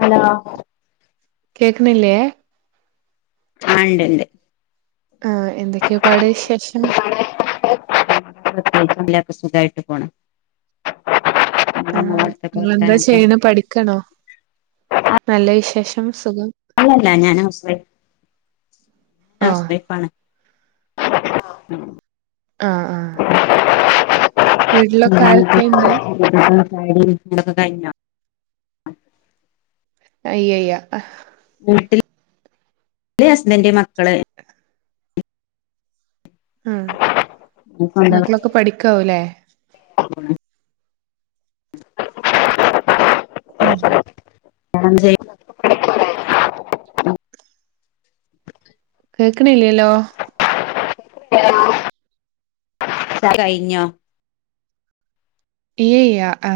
Hello കേക്കണില്ല? ആ ഉണ്ട്ണ്ട് ആഹ എന്തൊക്കെയോപാട് വിശേഷം? ഇവിടെ എല്ലാരും സുഖായിട്ട്പോണ് ആ നിങ്ങെന്താചെയ്യണ് പഠിക്കണോ നല്ലവിശേഷം അല്ലാല്ല ഞാൻഹൗസ് വൈഫ് ഞാൻഹൗസ് ആഹ് വൈഫാണ് [unintelligible] [unintelligible] ആഹ് ആഹ് വീട്ടിലൊക്കെ ആരൊക്കെയുണ്ട് ചായൊടിം ന്തൊക്കെകഴിഞ്ഞൊ? അയ്യയ്യ അഹ് വീട്ടിൽ ല് ഹസ്ബന്റ്മക്കള് ആ സ്വന്തം മക്കളൊക്കെപഠിക്കാവൂല്ലേ? [inaudible] ഉം [unintelligible] കേക്കിണില്ലാല്ലോ [unintelligible] സകഴിഞ്ഞോ ഇയയ്യ ആ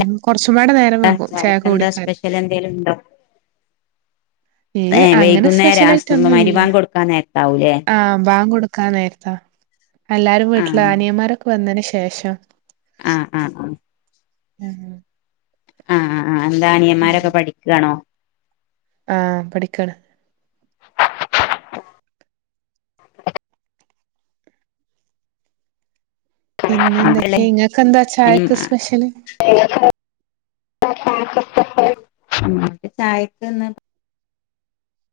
ഞങ്ങ്ക് കൊർച്ചുപാടെനേരംവെകും ചായക്ക് എന്താ ചായൊക്കെകുടിക്കാന് സ്പെഷ്യൽ എന്തേലും ഉണ്ടോ ഏ ഇല്ല്യാ അങ്ങനെ വൈകുന്നേരം സ്പെഷ്യലായിട്ടൊന്നുല്ല്യാ മഗ്‌രിബാങ്ക് കൊടുക്കാൻ നേരത്താവൂലേ ആ ബാങ്ക് കൊടു ക്കാന്നേരത്താ എല്ലാരും ആ വീട്ടില് അനിയന്മാരൊക്കെ വന്നതിന് ശേഷം ആ ആ ആ മ്ഹും ആ ആ ആ എന്താ അനിയന്മാരൊക്കെ പഠിക്കാണോ ആ പഠിക്കാണ് [unintelligible] [unintelligible] [unintelligible] പിന്നെ എന്തൊക്കെയാ ഇങ്ങക്കെന്താ ചായക്ക് സ്പെഷ്യല് ചായക്ക്ന്ന്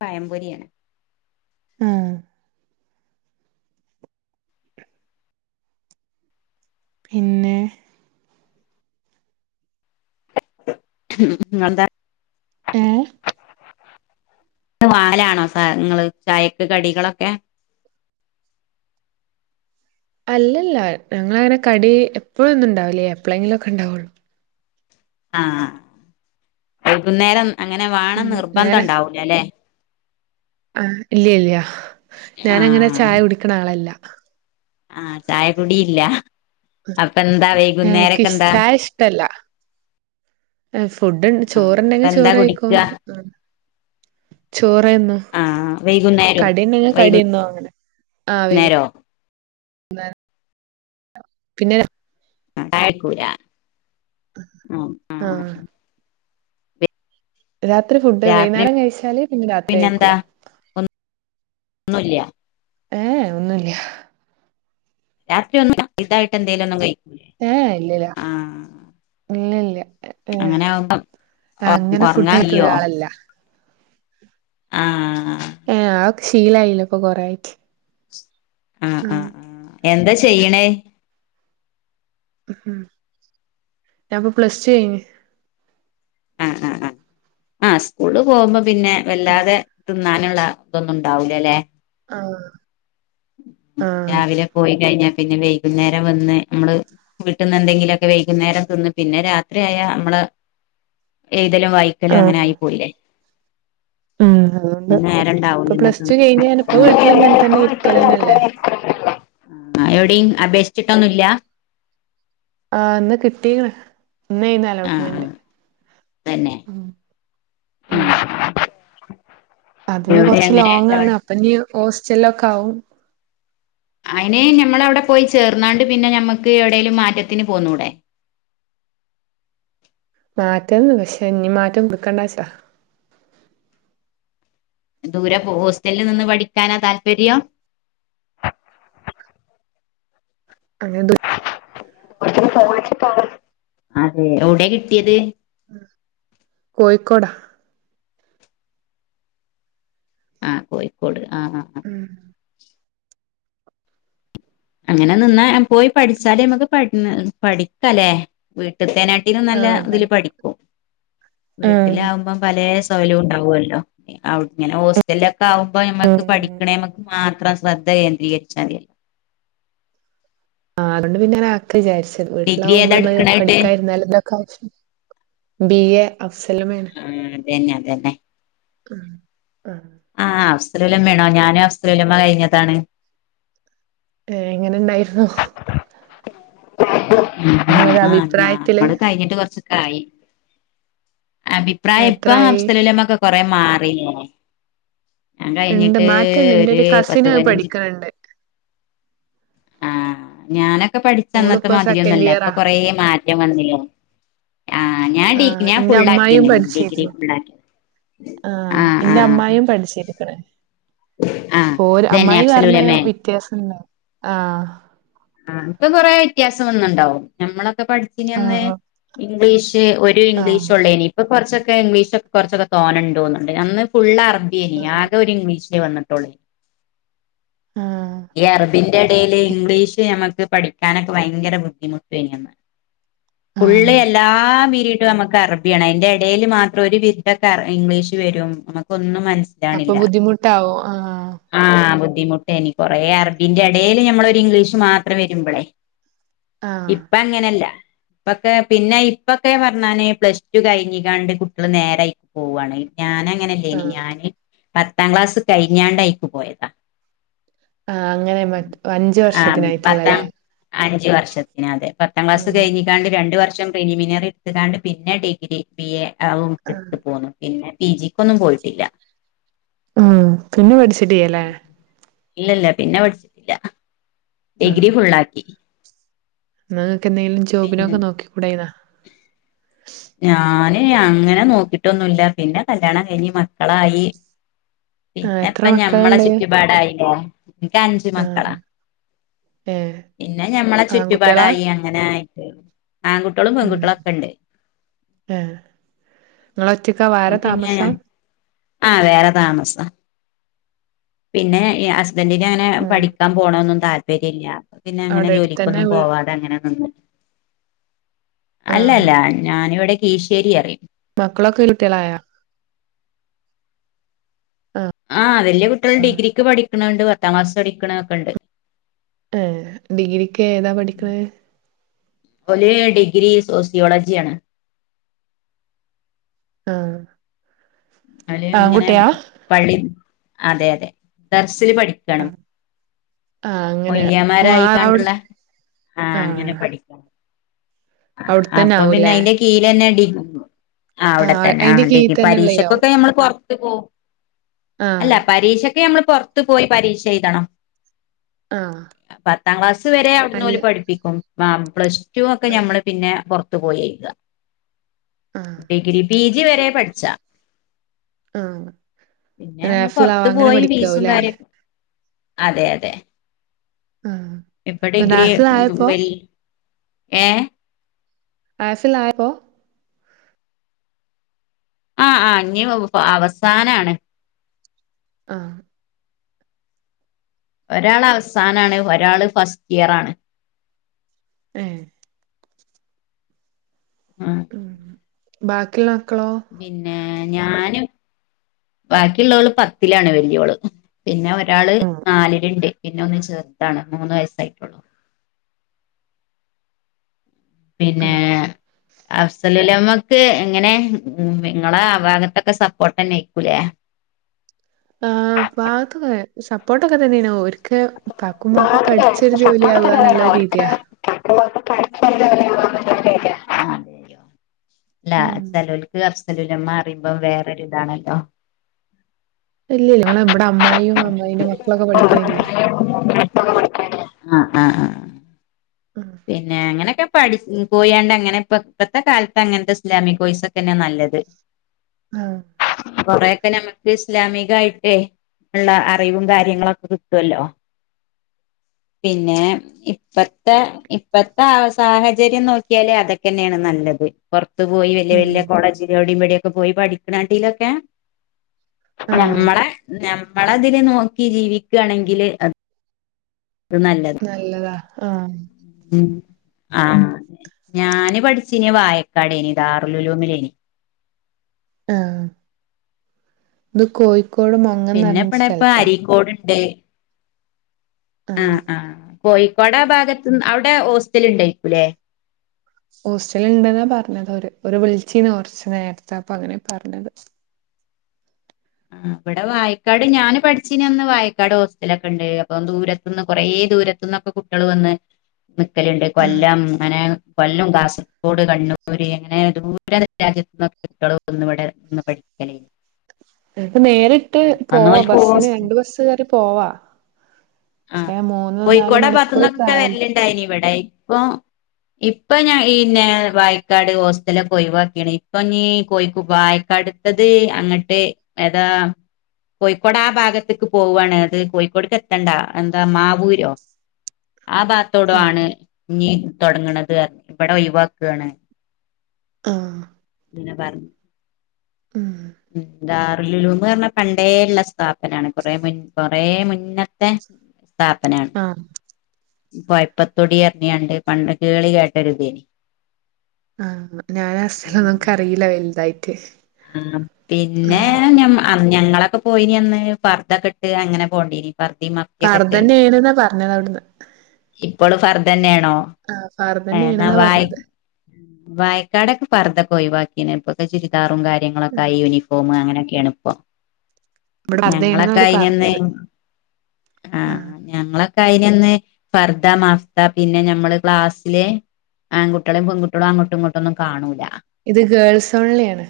പയംപൊരിയാണ് ആഹ് പിന്നെ ഉ പിന്നെന്താ ഏ വാങ്ങലാണോ സ ഇങ്ങള് ചായക്ക് കടികളൊക്കെ [unintelligible] അല്ലല്ല ഞങ്ങളങ്ങനെ കടീ എപ്പോഴൊന്നും ഇണ്ടാവലില്ല എപ്പളെങ്കിലുവൊക്കെ ഉണ്ടാവുള്ളൂ ആ വൈകുന്നേരം അങ്ങനെ വാണം ഉം നിർബന്ധം ഉണ്ടാവൂലല്ലെ ആ ഇല്ല ഇല്ലയ ഞാനങ്ങനെ ചായ കുടിക്കണ ആളല്ല ആഹ ചായ കുടീല്ല അപ്പ എന്താ ഏഹ് എനിക്ക് വൈകുന്നേരൊക്കെ ഇഷ്- എന്താ ചായ ഉം ഫുഡ് ണ് ആഹ് അപ്പൊ ചോറ്ണ്ടെങ്കിൽ എന്താ ചോറ് കുടിക്ക കയിക്കും ചൊ ചോറെയ്ന്നു ആഹ് വൈകുന്നേരും കടീണ്ടെങ്കിൽ കടീന്നും അങ്ങനെ ആ വൈകുന്നു വൈകുന്നേരോ [unintelligible] പിന്നെരാ ഉം അയക്കൂല മ് മ് മ് ആഹ് രാത്രി ഫുഡ് രാത്രി വൈന്നാരം കഴിച്ചാല് പിന്നെ രാത്രി കഴിക്കൂല ഒന്നുംല്യാ ഏ ഏ ഒന്നുല്യാ രാത്രി ഒന്നും ലൈറ്റായിട്ട് എന്തേലൊന്നും കഴിക്കൂലേ ഏഹ് ഇല്ലില്ല ആ ഇല്ലില്ല ഏഹ് അങ്ങനെ ആകുമ്പോ അങ്ങനെ ഫുഡ് ഒറങ്ങാ കഴിക്കുന്ന കയ്യോ ഒരാളല്ല ആ ഏ ആഒക്കെ ശീലായില്ലെ ഇപ്പൊ കൊറേ ആയിറ്റ് ആഹ് ഉം ആഹ് ആഹ് എന്താ ചെയ്യണേ ഉംഹും ഞാനിപ്പൊ പ്ലസ് റ്റു കഴിഞ്ഞു ആ ആ ആ ആ സ്കൂള് പോകുമ്പോ പിന്നെ വല്ലാതെ തിന്നാനുള്ള ഇതൊന്നും ഉണ്ടാവൂലല്ലേ ആഹ് ആഹ് രാവിലെ പോയി കഴിഞ്ഞാപ്പിന്നെ വൈകുന്നേരം വന്ന് ഞമ്മള് വീട്ടിന്നെന്തെങ്കിലുമൊക്കെ വൈകുന്നേരം തിന്ന് പിന്നെ രാത്രിയയാൽ നമ്മള് ഏയ് തിലും വൈതലും അങ്ങനെ ആഹ് ആയി പോയില്ലേ ഉം അതുകൊണ്ട് ഇനി ഇപ്പൊ നേരണ്ടാവൂലല്ലേ പ്ലസ് ടു തിന്നാൻ കഴിഞ്ഞ് ഞാനിപ്പ വീട്ടില് ഇങ്ങനെ തന്നെ ഇരിക്കലന്നെല്ലേ എവിടെയും അപേക്ഷിച്ചിട്ടൊന്നുംല്ല ആ ഇന്ന് കിട്ടീക്ക്‌ണ് ഇന്നേയിനും ആഹ് ആഹ് അലോട്ട്മെന്റ് തന്നെ ഉം ആ ഉം അതിന് എവിടെ കൊറച്ച് അങ്ങനെ ലോങ്ങാണ് അപ്പനി ഹോസ്റ്റലിലൊക്കെ ആവും അയിന് ഞമ്മള് അവിടെ പോയി ചേർന്നാണ്ട് പിന്നെ ഞമ്മക്ക് എവിടേലും മാറ്റത്തിന് പോന്നൂടെ മാറ്റണംന്ന്ണ്ട് പക്ഷെ ഇനി മാറ്റം കൊടുക്കണ്ടാച്ച ദൂര പോവോ ഹോസ്റ്റലിൽ നിന്ന് പഠിക്കാനാ താല്പര്യം അങ്ങനെന്തോല്ല്യ [unintelligible] അതെ എവടെ കിട്ടിയത് ആ കോഴിക്കോടാ ആ കോയിക്കോട് ഉം അങ്ങനെ നിന്നാ പോയി പഠിച്ചാല് ഞമ്മക്ക് പഠി ന്നാ പഠിക്കലേ വീ ത്ത്തേനാട്ടിലും നല്ല ആഹ് ഇതില് പഠി പഠിക്കും ആഹ് വീട്ടിലാവുമ്പം പലേ സൊകലും ഉണ്ടാവുല്ലോ ഔടെ ഇങ്ങനെ ഹോസ്റ്റല ക്കാവുമ്പോ ഞമ്മക്ക് ഉം പഠിക്കണേമക്ക് മാത്രം ശ്രദ്ധ കേന്ദ്രീകരിച്ചാ മതിയല്ല ആ അതോണ്ട് പിന്നെ നാക് വിചാരിച്ചത് ഡിഗ്രി ഏതാ വീട്ടിലാവുമ്പോള് മ്മള് എടുക്കണായിട്ട് പഠിക്കാൻഇരിന്നാല് എന്തൊക്കെശ്യം ബി എ അഫ്സലുമേണ് അതെന്നെ അതെന്നെ ഉം ആഹ ആ അവസ്സലുഉലമെണോ ഞാനും അവസ്സലുഉലമ കഴിഞ്ഞതാണ് ഏ എങ്ങനെണ്ടായിരുന്നു? [inaudible] ആ അഭിപ്രായത്തില് ഞമ്മള് കഴിഞ്ഞിട്ട് കൊറച്ചൊക്കെ ആയി അഭിപ്രായം ഇപ്പം എത്രായി അഫ്സലുഉലമക്കെ കൊറേ മാറിലേ ഇണ്ട് മാറ്റണ്ട് ഇന്റൊരു കസിന് അഹ് പതിനഞ്ച് പഠിക്കണണ്ട് [inaudible] ആഹ് ഞാനൊക്കെ പഠിച്ചന്നത്തെ ഓളിപ്പോ സെക്കൻഡ് മാതിരിയൊന്നുല്ല ഇപ്പൊ ഇയറാ കൊറേ മാറ്റം വന്നില്ലേ ആഹ് ഞാൻ ആ ഡി ഞാൻ എന്റെ അമ്മായിയും ഫുള്ളാകീന് ഡീഗ്രി പഠിച്ചിരുന്നു ഫുള്ളാകീന് ആ ഇന്റെ അമ്മായിയും പഠിച്ചിരിക്ക്ണ് ആഹ് പോര് ഇതന്നെ അമ്മായി പറഞ്ഞേ അഫ്സലുലമേ വ്യത്യാസണ്ടാവും ആഹ ആ അപ്പൊ കൊറെ വ്യത്യാസം വന്ന്ണ്ടാവും ഞമ്മള പ്പ ആ പഠിച്ചീനന്ന് ഇംഗ്ലീഷ് ഒരു ആ ഇംഗ്ലീഷെ ഒള്ളെനി ഇപ്പൊ കൊറച്ചൊക് ക്കെ ഇംഗ്ലീഷൊക് കൊറചൂടെ തോനെണ്ടോന്നുണ്ട് അന്ന് ഫുള്ള് അറബിയെനി ആ ആകെ ഒരു ഇംഗ്ലീഷ് യെ വന്നട്ടൊളി ആ ഈ അറബിന്റെ എടേല് ഇ- ഇംഗ്ലീഷ് ഞമ്മക്ക് പഠിക്കാനൊക്കെ ഭയങ്കര ബുദ്ധിമുട്ടെനി അന്ന് ആ പുള്ളി എല്ലാം വീരി [unintelligible] ഞമ്മക്ക് അറബിയാണ് അയിന്റെ എടേല്മാത്രം ഒരു ബിസ്നസ്‌ ഇംഗ്ലീഷ് വരും ഞമ്മക്കൊന്നും അപ്പൊ മനസ്സിലാവ്ണ്ല്ല്യ ബുദ്ധിമുട്ടാവും ആ ആ ബു ബുദ്ധിമുട്ടേനി കൊറേ അറബിന്റെ എടേല് ഞമ്മളൊരു ഇംഗ്ലീഷ് മാത്ര വരുമ്പളെ ആ ഇപ്പ അങ്ങനെല്ല ഇപ്പൊക്കെ പിന്നെ ഇപ്പൊക്കെ പറഞ്ഞാന് പ്ലസ് ടു കഴിഞ്ഞിഗാണ്ട് കുട്ട്യള് നേരെ അയ്ക്ക് പോവ്വാണ് ഞാന് ആ അങ്ങനെല്ലേനി ഞാന് പത്താം ക്ലാസ് കഴിഞ്ഞാണ്ടായിപ്പം പോയതാ ആ അങ്ങനെ മറ്റെ അഞ്ചു ആ വർഷത്തിനായിട്ടുള്ളല്ലേ പത്താം അഞ്ച് വർഷത്തിനാ അത് ആ പത്താംക്ലാസ് കഴിഞ്ഞികാണ്ട് രണ്ട് വർഷം ശം പ്രിലിമിനറി എടുത്തക്കാണ്ട് പിന്നെ ഡിഗ്രി ബി എ യും ആ എട്ത്ത് പോന്ന് പിന്നെ പി ജിക്കൊന്നും പോയിട്ടില്ല്യ ഉം പിന്നെ പഠിച്ചിട്ടീയലേ ഇല്ല ഇല്ല പിന്നെ പഠിച്ചിട്ടില്ല്യ ഡിഗ്രി ഫുള്ളാക്കി ഇന്ന ഇങ്ങക്ക് എന്തേലും പിന്നെ ജോബിനൊക്കെ നോക്കിക്കൂടായിനാ ഞാന് അങ്ങനെ നോക്കിട്ടൊന്നുല്ല്യ പിന്നെ കല്യാണം കഴിഞ്ഞ് മക്കളായി ആഹ് പിന്നെ എത്ര ഇപ്പം ഞമ്മളെ മക്കളുണ്ട്? ചുറ്റുപാടായിലേ എനിക്ക് അഞ്ചു ആഹ് മക്കളാ ഏഹ് പിന്നെ ഞമ്മളെ ആൺകുട്ടികളാ? ചുറ്റുപാടായി അങ്ങനായി ആൺകുട്ട്യളും പെൺകുട്ട്യളും ഒക്കെ ഇണ്ട് എ [unintelligible] ആഹ വേറെ താമസാ പിന്നെ [unintelligible] ഹസ്ബെന്റിന് അങ്ങനെ ആഹ് പഠിക്കാൻ പോണൊനൊന്നു താല്പര്യല്ല്യ പിന്നെ അങ്ങനെ അവിടെ അടുത്തന്നെ ജോലിക്കൊന്നും വീ പോവാതെ അങ്ങനെനിന്ന് ആഹ് അല്ലല്ല ഞാനിവിടെ കീശേരിന്നറിം മക്കളൊക്കെ വലുടിയാളായാ ആഹ വല്യ കുട്ട്യാൾ ആഹ് ഡിഗ്രിക്ക് പഠിക്കണണ്ട് പത്താം ക്ലാസ്സ് പഠിക്കണൊക്കെ ഉണ്ട് ആ ഏ ഡിഗ്രിക്ക് ഏതാ പഠിക്കണ ഒരു ഡിഗ്രി സോഷിയോളജിയ ആണ് ആഹ അ ഇങ്ങനെ പള്ളി അതെ അതെ ദർസ് നിന്ന് പഠിക്കാണ് ആഹ് അങ്ങനെ ഓഹ് ആഹ് അവിടെ മുല്യെയമാരായിക്കണ്ടുള്ള ആഹ അങ്ങനെ ആഹ് പഠിക്കാണ് അവിടെത്തന്നെ അപ്പൊ പിന്നെ ആവൂല്ലേ? അയിന്റെ കീയിലെന്നെ ഡിഗ് ആഹ് അവിടെത്തന്നെ ആ അയിന്റെ കീഴിൽ ഡിഗ്രി തന്നെ പരീക്ഷ പ്പോ ഉള്ളയിലാവും പുറത്ത് പോവും അല്ല ആഹ് പരീക്ഷക്ക് ഞമ്മൾ പൊറത്തു പോയി പരീക്ഷ എഴ്‌തണം ആഹ് പത്താം ക്ലാസ്സ് വരെ അവിടുന്ന് അല്ല പോലെ പഠിപ്പിക്കും പ്ലസ് ടു ഒക്കെ ആഹ് നമ്മള് പിന്നെ പോർത്ത് പോയി എഴുത ആഹ് ഡിഗ്രി, പി ജി വരെ പഠിച്ച ആഹ് പിന്നെ നമ്മള് നാഫിളാവാ പുറത്ത അങ്ങനെ പോയി ഫീസും പഠിക്കാവൂല്ലേ? കാര്യൊക്കെ അതെ അതെ ആഹ് ഇപ്പൊ ഡിഗ്രി നാഫിളായപ്പോ? വെല്യ ഏ ആഫിള് ആയപ്പോ ആഹ ആ ഇഞ്ഞി അവസാനാണ് ആഹ് ഒരാള് അവസാനാണ് ഒരാള് ഫസ്റ്റ് ഇയർ ആണ് ആഹ ആഹ് ബാക്കിയുള്ളോല് പിന്നെ ഞാനും ബാക്കിയുള്ളോള്ള് പത്തിലാണ് വല്യോള് പിന്നെ ഒരാള് നാലില്ണ്ട് പിന്നെ ഒന്രാള് ചേർതാണ് മൂന്ന് വയസ്സായിട്ടുള്ളൂ പിന്നെ ആഹ് ഏ അഫ്സലുല്ലമ്മക്ക് എങ്ങനെ നിങ്ങളെ അ ഭഗത്തൊക്കെ സപ്പോട്ടന്നെ ആയിക്കൂലേ ആ ഭാഗത്തൊക്ക സപ്പോട്ടൊക്കെ തന്നെയണ ഓര് ഒക്ക് പാക്കുംമ്മാക്കും പഠിച്ചൊരു ജോലിയ ആവുകന്നുള്ള രീതിയാ ഒരേ പട്തൊക്കെ അവിടെയ്ക്കരലെ ആഹ് അല്ല ഉം ചെലോൽക്ക് അഫ്സലൂൽമ്മ റിമ്പം വേറൊരിതാണല്ലോ ഇല്ലല്ല നിങ്ങ ഇവിടെ അമ്മായിം അമ്മായിന്റെ മക്കളൊക്കെ പഠിക്കണിതല്ലേ [unintelligible] ആ ആ ഉം പിന്നെ അങ്ങനെയെക്കെ പഠ പോയാണ്ട് അങ്ങനെ ഇപ്പ ഇപ്പഴത്തെ കാലത്ത് അങ്ങനത്തെ ഇസ്ലാമിക് കോയിസ്ക്കെയാണ് നല്ലത് ആ കുറെയൊക്കെ നമ്മക്ക് ഇസ്ലാമിക ആയിട്ടേ ഉള്ള അറിവും കാര്യങ്ങളൊക്കെ കിട്ടുവല്ലോ പിന്നെ ഇപ്പത്തെ ഇപ്പത്തെ ആ സാഹചര്യം നോക്കിയാലേ അതൊക്കെ തന്നെയാണ് നല്ലത് പെറ പുറത്ത് പോയി വല്യാ ഉം വലിയ കോളേജിലെ എവിടെ ഇവിടെ ഒക്കെ പോയി പഠിക്കണാണ്ടീലൊക്കെ ആഹ് നമ്മളെ നമ്മള് അതില് നോക്കി ജീവിക്കയാണെങ്കില് നല്ലതാ ആ ഉം ആ ഞാന് പഠിച്ചനി വായക്കാടേനി ഇ ദാറലുലൂമിലേനി ആ ഇത് കോയി പിന്നെ ഇപ്പടെ ഇപ്പൊ അരീക്കോട് ഇണ്ട് ആ ആഹ് ആ കോഴിക്കോടാ ഭാഗത്ത് അവിടെ ഹോസ്റ്റൽ ഉണ്ടേക്കൂല്ലേ. ഹോസ്റ്റൽ ഇണ്ടെന്നാ പറഞ്ഞത് അവർ അവർ വിളിച്ചീരുന്നു കെറച്ച് നേരത്തെ അപ്പോ അങ്ങനെ പറഞ്ഞത്. ആ, ഇവിടെ വാഴക്കാട് ഞാൻ പഠിച്ചിരുന്ന അന്ന് വാഴക്കാട് ഹോസ്റ്റലൊക്കെ ഉണ്ടായിരുന്നു. അപ്പൊ ദൂരത്തിന്ന് കൊറ ദൂരത്തു നിന്നൊക്കെ കുട്ടികൾ വന്ന് നിക്കലുണ്ട് ആഹ് കൊല്ലം അങ്ങനെ കൊല്ലം, കാസർഗോഡ്, കണ്ണൂര് അങ്ങനെ ദൂരം രാജ്യത്ത് കുട്ടികൾ വന്ന് ഇവിടെ നിന്ന് പഠിക്കലായിരുന്നു. നേരിട്ട് അന്ന് പോവാ ഓൽക്ക് ബസിന് ഹോസ് രണ്ട് ബസ്സ് കേറി പോവാ. ആ പക്ഷെ മൂന്ന് നാല് കോയിക്കോട് ആ ഭാഗത്ത് മണിക്കൂർ നിന്ന് ഒക്കെ ട്രാവൽ വരലുണ്ടായിനി ഇവിടെ ഇപ്പൊ, ഇപ്പൊ ഞാൻ ന്നെ വാഴക്കാട് ഹോസ്റ്റലൊക്കെ ഒഴിവാക്കീണ്, ഇപ്പം ഇനി കോഴിക്കു പായി അടുത്തത് അങ്ങട്ട് ഏതാ? കോഴിക്കോട് ആ ഭാഗത്തേക്ക് പോവാണ്, അത് കോഴിക്കോട്ക്ക് എത്തണ്ട. എന്താ മാവൂരോ, ആ ഭാഗത്തോടൊ ഉം ആണ് ഇനി തുടങ്ങണത് പറഞ്ഞ്, ഇവിടെ ഒഴിവാക്കുക്കയാണ്. ആഹ് പിന്നെ പറഞ്ഞു. ഉം ഉം ന്താ. ലുലുന്ന് പറഞ്ഞാൽ പണ്ടേള്ള സ്ഥാപനമാണ്, കൊറെ കൊറേ മുന്നെത്തെ സ്ഥാപനാണ്. ആഹ് കൊയപ്പത്തൊടി പറഞ്ഞാണ്ട് പണ്ടൊക്കെ കേളി കേട്ടരുതെനി, ആ ഞാൻ ആ സ്ഥലവൊന്നും എനിക്ക് അറീല വലുതായിട്ട്. ആ, പിന്നെ ആഹ് ഞ ഞങ്ങളൊക്കെ പോയിനി അന്ന് പർദ്ദക്കെട്ട് അങ്ങനെ പോണ്ടിനി. പർദ്ദന്നേണ്ന്നാ പറഞ്ഞത് അവിടെന്ന്. ഇപ്പള് പർദ്ദ തന്നെയാണോ, എന്നാ ഫർദന്നേണ്ന്നാ വായി പറഞ്ഞത്. വായിക്കാടൊക്കെ പർദ്ദക്കെ ഒഴിവാക്കീണ് ഇപ്പൊക്കെ ചുരിദാറും ഉം. കാര്യങ്ങളൊക്കെയായി യൂണിഫോം അങ്ങനെ. ക്കെയാണ് ഇപ്പം ഇവിടെ ഫർദേണ്ന്നാ ഞങ്ങളൊക്കെ അവര് അയിന്നേ പറഞ്ഞത്. ആ ആഹ് ഞങ്ങള് കയിനിന്ന് പർദ്ദ, മഫ്ത പിന്നെ മമ്മള് ക്ലാസ്സില് ആൺകുട്ടികളും പെൺകുട്ടികളും അങ്ങോട്ടും ഇങ്ങട്ടൊന്നും കാണൂല. ഇത് ഗേൾസ് ഓൺലി ആണ്.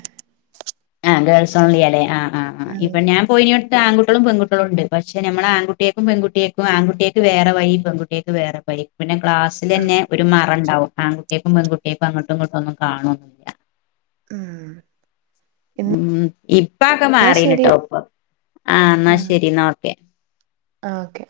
ആ ഗേൾസോൺലി ആടെ ആഹ് ആഹ് ഇപ്പോ ഞാൻ പോയിനിന്നിടത്ത് ആൺകുട്ട്യളും പെൺകുട്ട്യളും ഉണ്ട്. പക്ഷേ നമ്മള് ആൺകു കുട്ടേക്ക് പെൺകുട്ടേക്ക്, ആൺകുട്ടേക്ക് വേറെവഴി, പെൺകുട്ടേക്ക് വേറെ വഴി പിന്നെ ക്ലാസില് ആഹ് തന്നെ ഒരു മറ ഉണ്ടാവും. ആൺകുട്ടേക്കും പെൺകുട്ടേക്കും അങ്ങോട്ടും ഇങ്ങോട്ടും ഒന്നും കാണൂല. ഉം ഉം ഇപ്പൊ അതൊക്കെ എന്നാ ശരി മാറീന്ട്ടോ. ആ എന്നാ ആഹ് ശരി എന്നാ ഓക്കെ. ആഹ് ഓക്കെ.